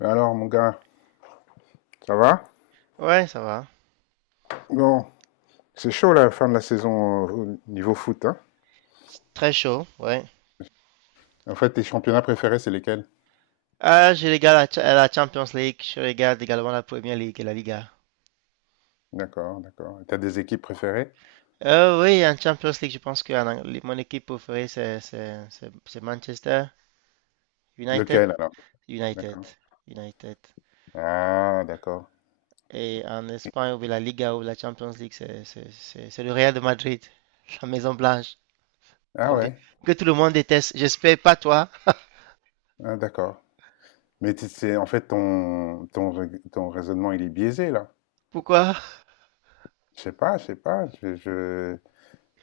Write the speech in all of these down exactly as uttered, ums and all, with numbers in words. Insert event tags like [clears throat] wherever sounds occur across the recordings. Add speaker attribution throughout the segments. Speaker 1: Alors, mon gars, ça va?
Speaker 2: Ouais, ça va.
Speaker 1: Bon, c'est chaud la fin de la saison, euh, au niveau foot, hein?
Speaker 2: C'est très chaud, ouais.
Speaker 1: En fait, tes championnats préférés, c'est lesquels?
Speaker 2: Ah, je regarde la, Cha- la Champions League, je regarde également la Premier League et la Liga.
Speaker 1: D'accord, d'accord. Et t'as des équipes préférées?
Speaker 2: Euh, oui, en Champions League, je pense que en Ang- mon équipe préférée, c'est c'est- c'est- c'est Manchester United.
Speaker 1: Lequel alors?
Speaker 2: United.
Speaker 1: D'accord.
Speaker 2: United.
Speaker 1: Ah, d'accord.
Speaker 2: Et en Espagne, ou la Liga ou la Champions League, c'est c'est- c'est- c'est le Real de Madrid, [laughs] la Maison Blanche,
Speaker 1: Ah
Speaker 2: qu'on dé-
Speaker 1: ouais,
Speaker 2: que tout le monde déteste. J'espère pas toi.
Speaker 1: ah, d'accord. Mais t'es- c'est en fait ton, ton, rai- ton raisonnement, il est biaisé là.
Speaker 2: Pourquoi?
Speaker 1: Je sais pas, je sais pas. Je, je-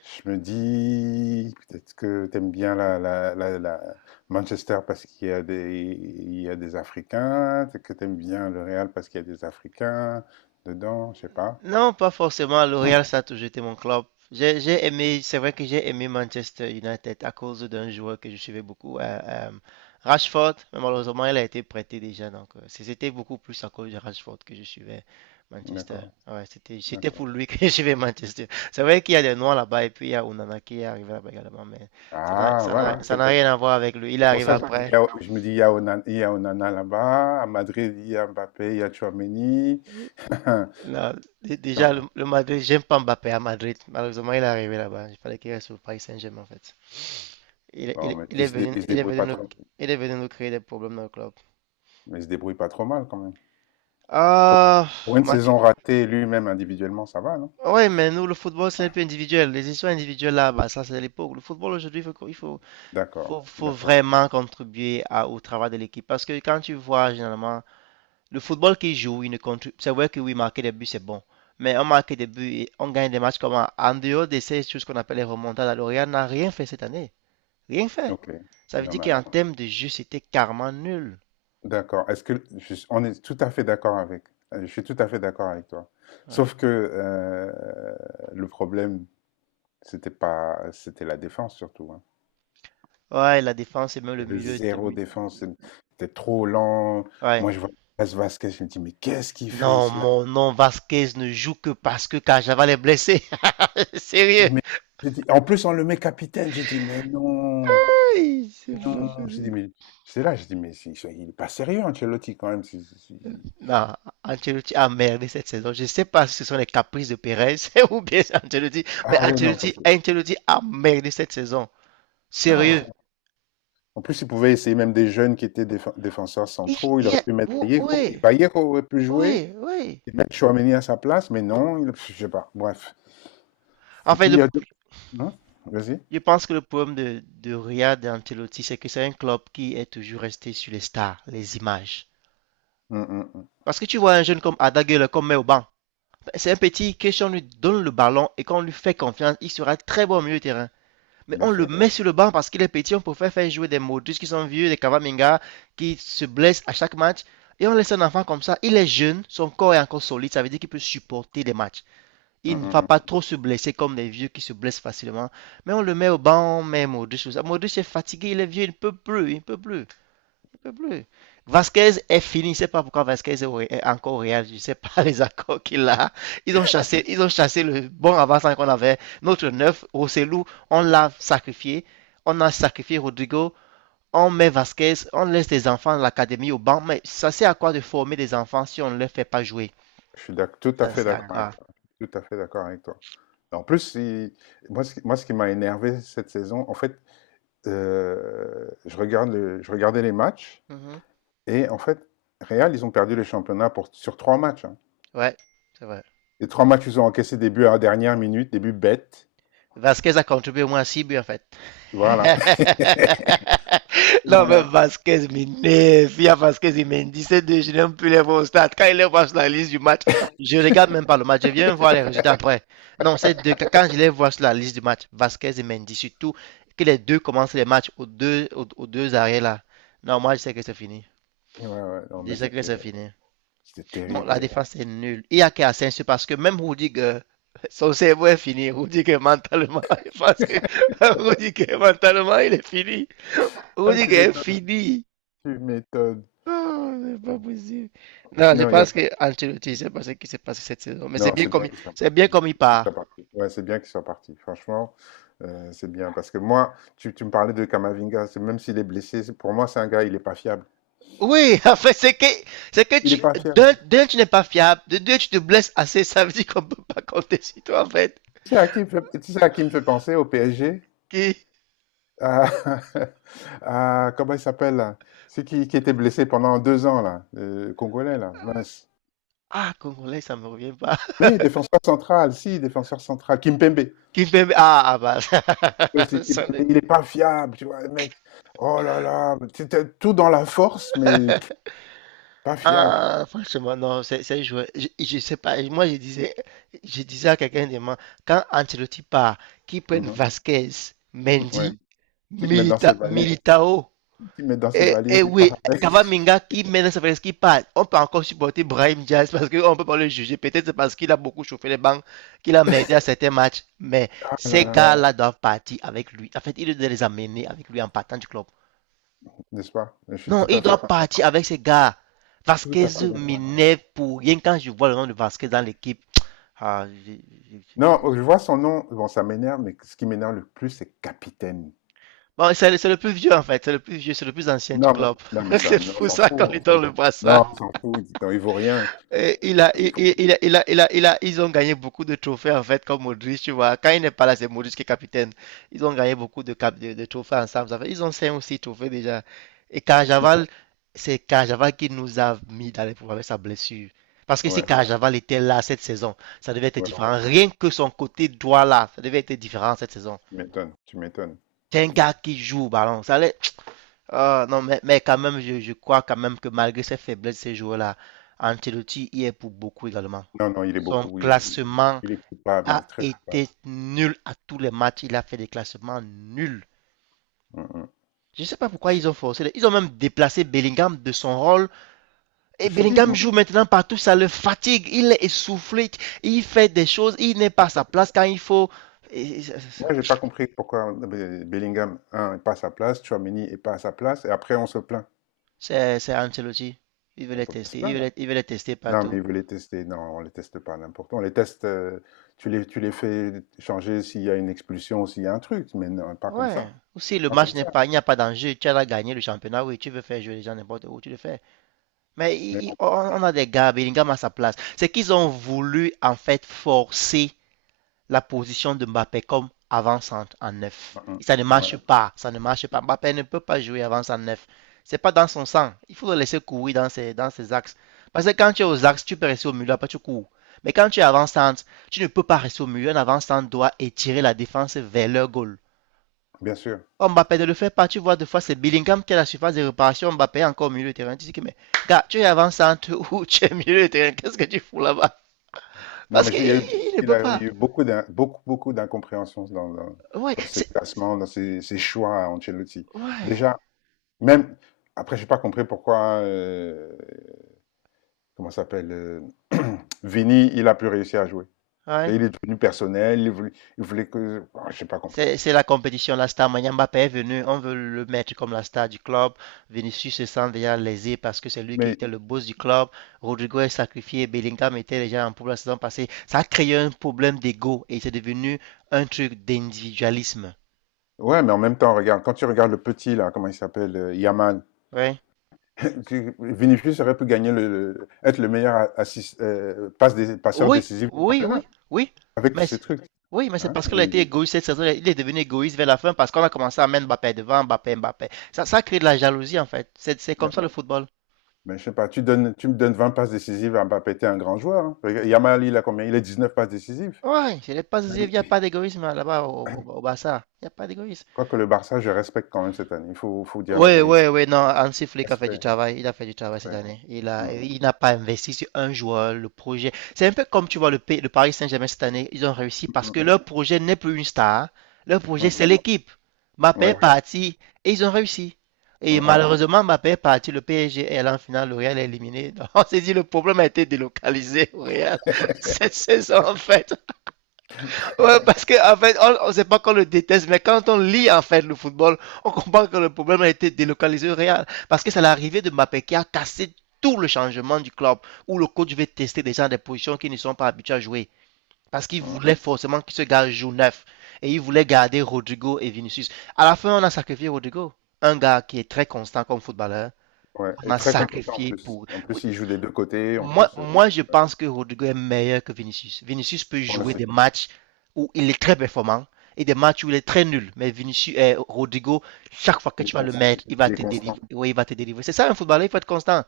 Speaker 1: Je me dis, peut-être que t'aimes bien la, la, la, la- Manchester parce qu'il y a des, il y a des Africains, que t'aimes bien le Real parce qu'il y a des Africains dedans, je sais pas.
Speaker 2: Non, pas forcément. L'Oréal, ça a toujours été mon club. J'ai j'ai aimé, c'est vrai que j'ai aimé Manchester United à cause d'un joueur que je suivais beaucoup, euh, euh, Rashford. Mais malheureusement, il a été prêté déjà. Donc, euh, c'est- c'était beaucoup plus à cause de Rashford que je suivais Manchester.
Speaker 1: D'accord,
Speaker 2: Ouais, c'était, c'était pour
Speaker 1: d'accord.
Speaker 2: lui [laughs] que je suivais Manchester. C'est vrai qu'il y a des noirs là-bas et puis il y a Onana qui est arrivé là-bas également, mais ça n'a,
Speaker 1: Ah,
Speaker 2: ça
Speaker 1: voilà,
Speaker 2: n'a, ça
Speaker 1: c'est
Speaker 2: n'a rien à voir avec lui. Il est
Speaker 1: pour
Speaker 2: arrivé
Speaker 1: ça que je me dis, il y
Speaker 2: après.
Speaker 1: a, je me dis, il y a Onana, il y a Onana là-bas, à Madrid, il y a Mbappé, il y a Tchouaméni. [laughs]
Speaker 2: Non, dé- déjà, le,
Speaker 1: Non,
Speaker 2: le Madrid, j'aime pas Mbappé à Madrid. Malheureusement, il est arrivé là-bas. Il fallait qu'il reste au Paris Saint-Germain en fait. Il
Speaker 1: bon
Speaker 2: ele,
Speaker 1: mais
Speaker 2: il
Speaker 1: il
Speaker 2: est
Speaker 1: se, dé-
Speaker 2: venu,
Speaker 1: il se
Speaker 2: il est
Speaker 1: débrouille
Speaker 2: venu
Speaker 1: pas
Speaker 2: nous,
Speaker 1: trop,
Speaker 2: il est venu nous créer des problèmes dans le club.
Speaker 1: mais il se débrouille pas trop mal quand même.
Speaker 2: Ah,
Speaker 1: Pour une
Speaker 2: Mac-
Speaker 1: saison ratée lui-même individuellement, ça va, non?
Speaker 2: ouais, mais nous, le football, c'est un peu individuel. Les histoires individuelles, là, bah, ça, c'est l'époque. Le football, aujourd'hui, il faut, qu'on- il faut,
Speaker 1: D'accord,
Speaker 2: faut, faut
Speaker 1: d'accord.
Speaker 2: vraiment contribuer à- au travail de l'équipe. Parce que quand tu vois, généralement, le football qui joue, il ne contribue. C'est vrai que oui, marquer des buts, c'est bon. Mais on marque des buts et on gagne des matchs comme en en dehors de ces choses qu'on appelle les remontades. L'Orient n'a rien fait cette année. Rien fait.
Speaker 1: OK.
Speaker 2: Ça veut
Speaker 1: Non,
Speaker 2: dire
Speaker 1: mais
Speaker 2: qu'en
Speaker 1: attends.
Speaker 2: termes de jeu, c'était carrément nul.
Speaker 1: D'accord. Est-ce que je suis- On est tout à fait d'accord avec. euh, Je suis tout à fait d'accord avec toi.
Speaker 2: Ouais.
Speaker 1: Sauf que euh, le problème, c'était pas, c'était la défense surtout, hein.
Speaker 2: Ouais, la défense et même
Speaker 1: Il
Speaker 2: le
Speaker 1: y avait
Speaker 2: milieu. de
Speaker 1: zéro
Speaker 2: mi-
Speaker 1: défense. C'était trop lent.
Speaker 2: Ouais.
Speaker 1: Moi, je vois Lucas Vasquez, je me dis, mais qu'est-ce qu'il fait
Speaker 2: Non,
Speaker 1: cela?
Speaker 2: mon nom, Vasquez ne joue que parce que Cajava est blessé. [laughs]
Speaker 1: Je
Speaker 2: Sérieux.
Speaker 1: dis, mais- je dis- En plus, on le met capitaine. Je dis mais non,
Speaker 2: Aïe, c'est pas
Speaker 1: non. Je dis
Speaker 2: possible.
Speaker 1: mais c'est là, je dis mais c'est- il est pas sérieux, Ancelotti, quand même. C'est- c'est- c'est-
Speaker 2: Non, Ancelotti a merdé cette saison. Je ne sais pas si ce sont les caprices de Perez [laughs] ou bien c'est Ancelotti, mais
Speaker 1: Ah ouais, non,
Speaker 2: Ancelotti,
Speaker 1: parce que.
Speaker 2: Ancelotti a merdé cette saison.
Speaker 1: Non,
Speaker 2: Sérieux.
Speaker 1: en plus, il pouvait essayer même des jeunes qui étaient défe- défenseurs
Speaker 2: Il,
Speaker 1: centraux. Il
Speaker 2: il
Speaker 1: aurait
Speaker 2: a-
Speaker 1: pu mettre
Speaker 2: ou-
Speaker 1: Vallejo.
Speaker 2: ouais,
Speaker 1: Vallejo aurait pu jouer
Speaker 2: ouais, ouais.
Speaker 1: et mettre Chouameni à sa place, mais non, il, je sais pas. Bref.
Speaker 2: En
Speaker 1: Et
Speaker 2: fait,
Speaker 1: puis, il
Speaker 2: le-
Speaker 1: y a deux. Hein? Vas-y.
Speaker 2: je pense que le problème de, de Riyad et Ancelotti, c'est que c'est un club qui est toujours resté sur les stars, les images.
Speaker 1: Hum, hum, hum.
Speaker 2: Parce que tu vois un jeune comme Adaguele, comme Meoban, c'est un petit que si on lui donne le ballon et qu'on lui fait confiance, il sera très bon au milieu du terrain. Mais
Speaker 1: Bien
Speaker 2: on le
Speaker 1: sûr.
Speaker 2: met sur le banc parce qu'il est petit, on préfère faire jouer des Modric qui sont vieux, des Kavaminga qui se blessent à chaque match. Et on laisse un enfant comme ça, il est jeune, son corps est encore solide, ça veut dire qu'il peut supporter des matchs. Il
Speaker 1: Hum,
Speaker 2: ne va
Speaker 1: hum,
Speaker 2: pas
Speaker 1: hum.
Speaker 2: trop se blesser comme les vieux qui se blessent facilement. Mais on le met au banc, on met Modric. Modric est fatigué, il est vieux, il ne peut plus, il ne peut plus peut plus. Vasquez est fini. Je ne sais pas pourquoi Vasquez est encore au Real. Je ne sais pas [laughs] les accords qu'il a. Ils ont chassé, ils ont chassé le bon avant-centre qu'on avait. Notre neuf, Rossellou, on l'a sacrifié. On a sacrifié Rodrigo. On met Vasquez. On laisse les enfants de l'académie au banc. Mais ça sert à quoi de former des enfants si on ne les fait pas jouer?
Speaker 1: Je suis d'ac- tout à
Speaker 2: Ça
Speaker 1: fait
Speaker 2: sert à
Speaker 1: d'accord avec
Speaker 2: quoi?
Speaker 1: toi. Tout à fait d'accord avec toi. En plus, il- moi, ce qui, moi, ce qui m'a énervé cette saison, en fait, euh, je regarde le- je regardais les matchs
Speaker 2: Mhm.
Speaker 1: et en fait, Real, ils ont perdu le championnat pour, sur trois matchs, hein.
Speaker 2: Ouais, c'est vrai.
Speaker 1: Les trois matchs, ils ont encaissé des buts à la dernière minute, des buts bêtes.
Speaker 2: Vasquez a contribué au moins six buts en fait.
Speaker 1: Voilà. [laughs]
Speaker 2: [laughs] Non, mais
Speaker 1: Voilà.
Speaker 2: Vasquez m'énerve. Il y a Vasquez, il me dit c'est deux, je n'aime plus les voir au stade. Quand il les voit sur la liste du match, je ne regarde même pas le match, je viens voir les résultats après. Non, c'est deux, quand je les vois sur la liste du match, Vasquez et Mendy, surtout que les deux commencent les matchs aux deux, aux, aux deux arrêts là. Non, moi je sais que c'est fini.
Speaker 1: Ouais, ouais, non,
Speaker 2: Je
Speaker 1: mais
Speaker 2: sais que c'est
Speaker 1: c'était
Speaker 2: fini.
Speaker 1: c'était
Speaker 2: Non,
Speaker 1: terrible,
Speaker 2: la
Speaker 1: terrible.
Speaker 2: défense est nulle. Il y a qu'à Asensio parce que même Rudiger, [laughs] son cerveau est fini. Rudiger mentalement, [laughs] parce que Rudiger mentalement, il est fini.
Speaker 1: Ah, tu
Speaker 2: Rudiger est
Speaker 1: m'étonnes,
Speaker 2: fini.
Speaker 1: tu m'étonnes.
Speaker 2: Oh, c'est pas possible. Non, je
Speaker 1: Non, il y a-
Speaker 2: pense que Ancelotti, c'est pas ce qui s'est passé cette saison. Mais c'est
Speaker 1: non,
Speaker 2: bien
Speaker 1: c'est
Speaker 2: comme,
Speaker 1: bien
Speaker 2: il-
Speaker 1: qu'il soit
Speaker 2: c'est bien comme il
Speaker 1: qu'il
Speaker 2: part.
Speaker 1: soit parti. Ouais, c'est bien qu'il soit parti. Franchement, euh, c'est bien. Parce que moi, tu, tu me parlais de Kamavinga, c'est- même s'il est blessé, c'est- pour moi, c'est un gars, il n'est pas fiable.
Speaker 2: Oui, [laughs] en fait, c'est que, c'est que
Speaker 1: Il n'est
Speaker 2: tu,
Speaker 1: pas fiable.
Speaker 2: d'un, d'un, tu n'es pas fiable, de deux, tu te blesses assez, ça veut dire qu'on peut pas compter sur toi, en fait.
Speaker 1: Tu sais à qui, il me fait- tu sais à qui me fait penser au P S G?
Speaker 2: Qui,
Speaker 1: À, [laughs] à- comment il s'appelle là? Celui qui, qui était blessé pendant deux ans, là, le Congolais, là, mince.
Speaker 2: ah, Congolais, ça me revient pas.
Speaker 1: Mais défenseur central, si, défenseur central, Kimpembe.
Speaker 2: [laughs] Qui fait, ah, ah, bah, [laughs] ça,
Speaker 1: Ouais, c'est
Speaker 2: ça, ça,
Speaker 1: Il est pas fiable, tu vois, le mec. Oh là là, c'était tout dans la force, mais pas fiable.
Speaker 2: Ah, franchement, non, c'est c'est joué. Je, je sais pas. Moi, je disais, je disais à quelqu'un demain, quand Ancelotti part, qu'ils prennent
Speaker 1: Mhm,
Speaker 2: Vasquez,
Speaker 1: ouais.
Speaker 2: Mendy,
Speaker 1: Qui te met dans ses
Speaker 2: Milita,
Speaker 1: valises,
Speaker 2: Militao,
Speaker 1: qui te met dans ses
Speaker 2: et,
Speaker 1: valises,
Speaker 2: et
Speaker 1: il
Speaker 2: oui,
Speaker 1: part avec.
Speaker 2: Cavaminga qui mène sa qui part. On peut encore supporter Brahim Diaz parce qu'on peut pas le juger. Peut-être c'est parce qu'il a beaucoup chauffé les bancs, qu'il a merdé à certains matchs. Mais
Speaker 1: Ah là
Speaker 2: ces
Speaker 1: là,
Speaker 2: gars-là doivent partir avec lui. En fait, il doit les amener avec lui en partant du club.
Speaker 1: n'est-ce pas? Je suis
Speaker 2: Non,
Speaker 1: tout
Speaker 2: il
Speaker 1: à fait,
Speaker 2: doit partir avec ces gars.
Speaker 1: tout
Speaker 2: Vasquez
Speaker 1: à fait d'accord avec toi.
Speaker 2: m'énerve pour rien quand je vois le nom de Vasquez dans l'équipe. Ah.
Speaker 1: Non, euh, je vois son nom, bon, ça m'énerve, mais ce qui m'énerve le plus, c'est capitaine.
Speaker 2: Bon, c'est le, le, plus vieux en fait, c'est le plus vieux, c'est le plus ancien du
Speaker 1: Non, mais,
Speaker 2: club.
Speaker 1: non, mais
Speaker 2: [laughs]
Speaker 1: ça,
Speaker 2: C'est
Speaker 1: non, on
Speaker 2: fou
Speaker 1: s'en fout,
Speaker 2: ça qu'on
Speaker 1: on
Speaker 2: lui
Speaker 1: s'en
Speaker 2: donne
Speaker 1: fout.
Speaker 2: le
Speaker 1: Non, on
Speaker 2: brassard.
Speaker 1: s'en fout, dis donc, il vaut rien.
Speaker 2: Et il a, il, il- il a, il a, il a, ils ont gagné beaucoup de trophées en fait, comme Modric, tu vois. Quand il n'est pas là, c'est Modric qui est capitaine. Ils ont gagné beaucoup de, cap- de, de trophées ensemble. Ça fait- ils ont cinq ou six trophées déjà. Et
Speaker 1: Non,
Speaker 2: Carjaval, c'est Carjaval qui nous a mis dans les problèmes avec sa blessure. Parce que si
Speaker 1: ouais,
Speaker 2: Voilà, Carjaval était là cette saison, ça devait être différent.
Speaker 1: ouais,
Speaker 2: Voilà. Rien que son côté droit là, ça devait être différent cette saison.
Speaker 1: tu m'étonnes, tu m'étonnes,
Speaker 2: C'est un
Speaker 1: tu
Speaker 2: gars
Speaker 1: m'étonnes.
Speaker 2: qui joue au ballon. Ça allait. Ah, non, mais, mais quand même, je, je crois quand même que malgré ses faiblesses, ces joueurs-là, Ancelotti y est pour beaucoup également.
Speaker 1: Non, non, il est
Speaker 2: Son
Speaker 1: beaucoup, il est,
Speaker 2: classement
Speaker 1: il est coupable, il
Speaker 2: a
Speaker 1: est très coupable.
Speaker 2: été nul à tous les matchs. Il a fait des classements nuls. Je ne sais pas pourquoi
Speaker 1: Mhm.
Speaker 2: ils ont forcé. Ils ont même déplacé Bellingham de son rôle. Et
Speaker 1: Je te dis,
Speaker 2: Bellingham
Speaker 1: moi,
Speaker 2: joue maintenant partout. Ça le fatigue. Il est essoufflé. Il fait des choses. Il n'est pas à sa place quand il faut.
Speaker 1: moi, j'ai pas compris pourquoi Be- Bellingham, un, n'est pas à sa place, Tchouaméni est pas à sa place, et après, on se plaint.
Speaker 2: C'est c'est Ancelotti. Il veut
Speaker 1: On
Speaker 2: les
Speaker 1: peut pas se
Speaker 2: tester. Il veut
Speaker 1: plaindre.
Speaker 2: les, il veut les tester
Speaker 1: Non, mais
Speaker 2: partout.
Speaker 1: il veut les tester. Non, on les teste pas n'importe quoi. On les teste, euh, tu les, tu les fais changer s'il y a une expulsion, s'il y a un truc, mais non, pas comme
Speaker 2: Ouais.
Speaker 1: ça.
Speaker 2: Ou si le
Speaker 1: Pas comme
Speaker 2: match n'est
Speaker 1: ça.
Speaker 2: pas, il n'y a pas d'enjeu, tu as gagné le championnat, oui, tu veux faire jouer les gens n'importe où, tu le fais. Mais
Speaker 1: Mais
Speaker 2: i- i-
Speaker 1: non.
Speaker 2: on a des gars, Bellingham à sa place. C'est qu'ils ont voulu en fait forcer la position de Mbappé comme avant-centre en
Speaker 1: Mm,
Speaker 2: neuf.
Speaker 1: mm.
Speaker 2: Et ça ne
Speaker 1: Ouais,
Speaker 2: marche pas, ça ne marche pas. Mbappé ne peut pas jouer avant en neuf. C'est pas dans son sang. Il faut le laisser courir dans ses, dans ses axes. Parce que quand tu es aux axes, tu peux rester au milieu, après tu cours. Mais quand tu es avant-centre, tu ne peux pas rester au milieu. Un avant-centre doit étirer la défense vers leur goal.
Speaker 1: bien sûr.
Speaker 2: Mbappé ne le fait pas, tu vois, des fois c'est Bellingham qui a la surface de réparation, Mbappé est encore au milieu de terrain. Tu dis que, mais gars, tu es avant-centre [laughs] ou tu es au milieu de terrain, qu'est-ce que tu fous là-bas?
Speaker 1: Non,
Speaker 2: Parce
Speaker 1: mais
Speaker 2: qu'il
Speaker 1: il y a eu,
Speaker 2: il ne
Speaker 1: il
Speaker 2: peut
Speaker 1: a
Speaker 2: pas.
Speaker 1: eu beaucoup d'in- beaucoup, beaucoup d'incompréhensions dans, dans,
Speaker 2: Ouais,
Speaker 1: dans ses
Speaker 2: c'est.
Speaker 1: classements, dans ses, ses choix à Ancelotti.
Speaker 2: Ouais,
Speaker 1: Déjà, même après, j'ai pas compris pourquoi, euh, comment ça s'appelle, euh, [clears throat] Vini, il a plus réussi à jouer. Et
Speaker 2: ouais.
Speaker 1: il est devenu personnel, il voulait, il voulait que, je j'ai pas compris.
Speaker 2: C'est la compétition, la star. Mbappé est venu, on veut le mettre comme la star du club. Vinicius se sent déjà lésé parce que c'est lui qui
Speaker 1: Mais
Speaker 2: était le boss du club. Rodrigo est sacrifié, Bellingham était déjà en pour la saison passée. Ça a créé un problème d'ego et c'est devenu un truc d'individualisme.
Speaker 1: ouais, mais en même temps, regarde, quand tu regardes le petit là, comment il s'appelle, euh, Yamal,
Speaker 2: Ouais.
Speaker 1: [laughs] tu- Vinicius aurait pu gagner le, le- être le meilleur assis- euh, passe des, passeur
Speaker 2: Oui,
Speaker 1: décisif du
Speaker 2: oui,
Speaker 1: championnat
Speaker 2: oui, oui.
Speaker 1: avec tous
Speaker 2: Mais,
Speaker 1: ces
Speaker 2: c'est-
Speaker 1: trucs.
Speaker 2: oui, mais c'est
Speaker 1: Hein?
Speaker 2: parce qu'elle a été
Speaker 1: Mais
Speaker 2: égoïste cette saison. Il est devenu égoïste vers la fin parce qu'on a commencé à mettre Mbappé devant, Mbappé, Mbappé. Ça, ça crée de la jalousie en fait. C'est c'est comme ça
Speaker 1: Mais,
Speaker 2: le football.
Speaker 1: mais je sais pas, tu donnes, tu me donnes vingt passes décisives à Mbappé, t'es un grand joueur, hein. Regarde, Yamal, il a combien? Il a dix neuf passes décisives.
Speaker 2: Ouais, je l'ai pas, il
Speaker 1: Il-
Speaker 2: n'y a pas d'égoïsme là-bas au, au, au
Speaker 1: [clears throat]
Speaker 2: Barça. Il n'y a pas d'égoïsme.
Speaker 1: Quoique le Barça, je respecte quand même cette année. Il faut, faut dire la
Speaker 2: Ouais,
Speaker 1: vérité.
Speaker 2: ouais, ouais, non, Hansi Flick a fait du
Speaker 1: Respect,
Speaker 2: travail, il a fait du travail cette
Speaker 1: respect.
Speaker 2: année. Il a,
Speaker 1: Mm,
Speaker 2: il n'a pas investi sur un joueur, le projet. C'est un peu comme tu vois le, P- le Paris Saint-Germain cette année, ils ont réussi parce que
Speaker 1: mm,
Speaker 2: leur projet n'est plus une star. Leur
Speaker 1: mm,
Speaker 2: projet, c'est
Speaker 1: mm.
Speaker 2: l'équipe. Mbappé est, Oui,
Speaker 1: Ouais.
Speaker 2: parti et ils ont réussi.
Speaker 1: Mm,
Speaker 2: Et voilà.
Speaker 1: mm.
Speaker 2: Malheureusement, Mbappé est parti, le P S G est allé en finale, le Real est éliminé. [laughs] Donc, on s'est dit, le problème a été délocalisé au Real [laughs] cette
Speaker 1: [laughs]
Speaker 2: saison, en fait. Ouais, parce que en fait, on, on, sait pas qu'on le déteste, mais quand on lit en fait le football, on comprend que le problème a été délocalisé au Real, parce que c'est l'arrivée de Mbappé qui a cassé tout le changement du club, où le coach veut tester des gens des positions qui ne sont pas habitués à jouer, parce qu'il
Speaker 1: Mm,
Speaker 2: voulait forcément que ce gars joue neuf, et il voulait garder Rodrigo et Vinicius. À la fin, on a sacrifié Rodrigo, un gars qui est très constant comme footballeur.
Speaker 1: ouais.
Speaker 2: On
Speaker 1: Et
Speaker 2: a
Speaker 1: très compétent en
Speaker 2: sacrifié
Speaker 1: plus.
Speaker 2: pour.
Speaker 1: En
Speaker 2: Oui,
Speaker 1: plus, il joue des deux côtés. En
Speaker 2: moi,
Speaker 1: plus, euh,
Speaker 2: moi, je pense que Rodrigo est meilleur que Vinicius. Vinicius peut
Speaker 1: voilà,
Speaker 2: jouer des
Speaker 1: c'est-
Speaker 2: matchs où il est très performant et des matchs où il est très nul. Mais Vinicius, eh, Rodrigo, chaque fois que
Speaker 1: il est
Speaker 2: tu vas le
Speaker 1: constant.
Speaker 2: mettre, il va
Speaker 1: Il est
Speaker 2: te délivrer.
Speaker 1: constant.
Speaker 2: Oui, il va te délivrer. C'est ça un footballeur, il faut être constant.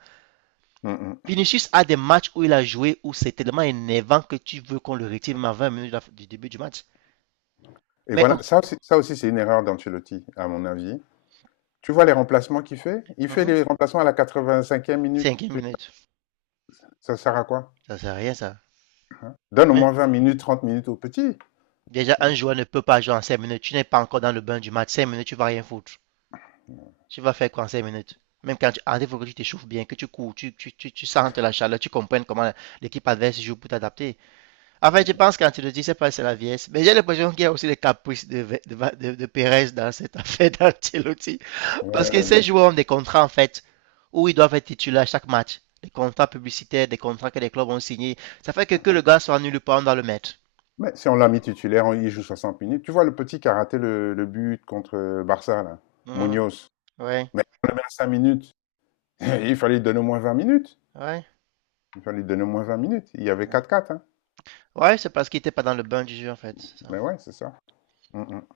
Speaker 1: Mm, mm.
Speaker 2: Vinicius a des matchs où il a joué où c'est tellement énervant que tu veux qu'on le retire même à vingt minutes de la- du début du match.
Speaker 1: Et
Speaker 2: Mais
Speaker 1: voilà, ça aussi, ça aussi c'est une erreur d'Ancelotti, à mon avis. Tu vois les remplacements qu'il fait? Il fait
Speaker 2: cinquième
Speaker 1: les remplacements à la quatre vingt cinquième minute. Tu-
Speaker 2: minute,
Speaker 1: Ça sert à quoi?
Speaker 2: ça sert à rien ça.
Speaker 1: Donne au
Speaker 2: Un-
Speaker 1: moins vingt minutes, trente minutes au petit.
Speaker 2: Déjà, un joueur ne peut pas jouer en cinq minutes. Tu n'es pas encore dans le bain du match. cinq minutes, tu vas rien foutre. Tu vas faire quoi en cinq minutes? Même quand tu arrives, il faut que tu t'échauffes bien, que tu cours, tu, tu, tu, tu sentes la chaleur, tu comprennes comment l'équipe adverse joue pour t'adapter. En fait, je pense que quand tu le dis, c'est pas, c'est la vieillesse. Mais j'ai l'impression qu'il y a aussi les caprices de, de, de, de Perez dans cette [laughs] affaire d'Ancelotti. Parce que
Speaker 1: Ouais.
Speaker 2: ces joueurs ont des contrats, en fait, où ils doivent être titulaires à chaque match. Des contrats publicitaires, des contrats que les clubs ont signés. Ça fait que que le gars soit nul ou pas, on doit le mettre.
Speaker 1: Mais si on l'a mis titulaire, on- il joue soixante minutes. Tu vois le petit qui a raté le, le but contre euh, Barça, là,
Speaker 2: Mhm.
Speaker 1: Munoz.
Speaker 2: Ouais,
Speaker 1: Mais on le met à cinq minutes. [laughs] Il fallait lui donner au moins vingt minutes.
Speaker 2: ouais.
Speaker 1: Il fallait lui donner au moins vingt minutes. Il y avait
Speaker 2: Ouais,
Speaker 1: quatre quatre, hein.
Speaker 2: Ouais, c'est parce qu'il était pas dans le bain du jeu, en fait. Ça.
Speaker 1: Mais ouais, c'est ça. Mm, mm.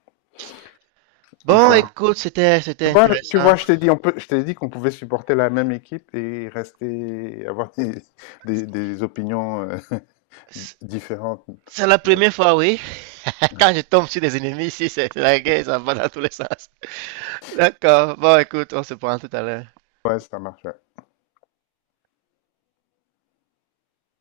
Speaker 2: Bon,
Speaker 1: Enfin.
Speaker 2: écoute, c'était c'était
Speaker 1: Tu vois, tu vois,
Speaker 2: intéressant.
Speaker 1: je t'ai dit, on peut, je t'ai dit qu'on pouvait supporter la même équipe et rester, avoir des, des- des opinions euh, [laughs] différentes.
Speaker 2: C'est la première fois, oui. [laughs] Quand je tombe sur des ennemis ici, c'est c'est la guerre, ça va dans tous les sens. [laughs] D'accord. Bon, écoute, on se prend tout à l'heure.
Speaker 1: Ouais, ça marche, ouais.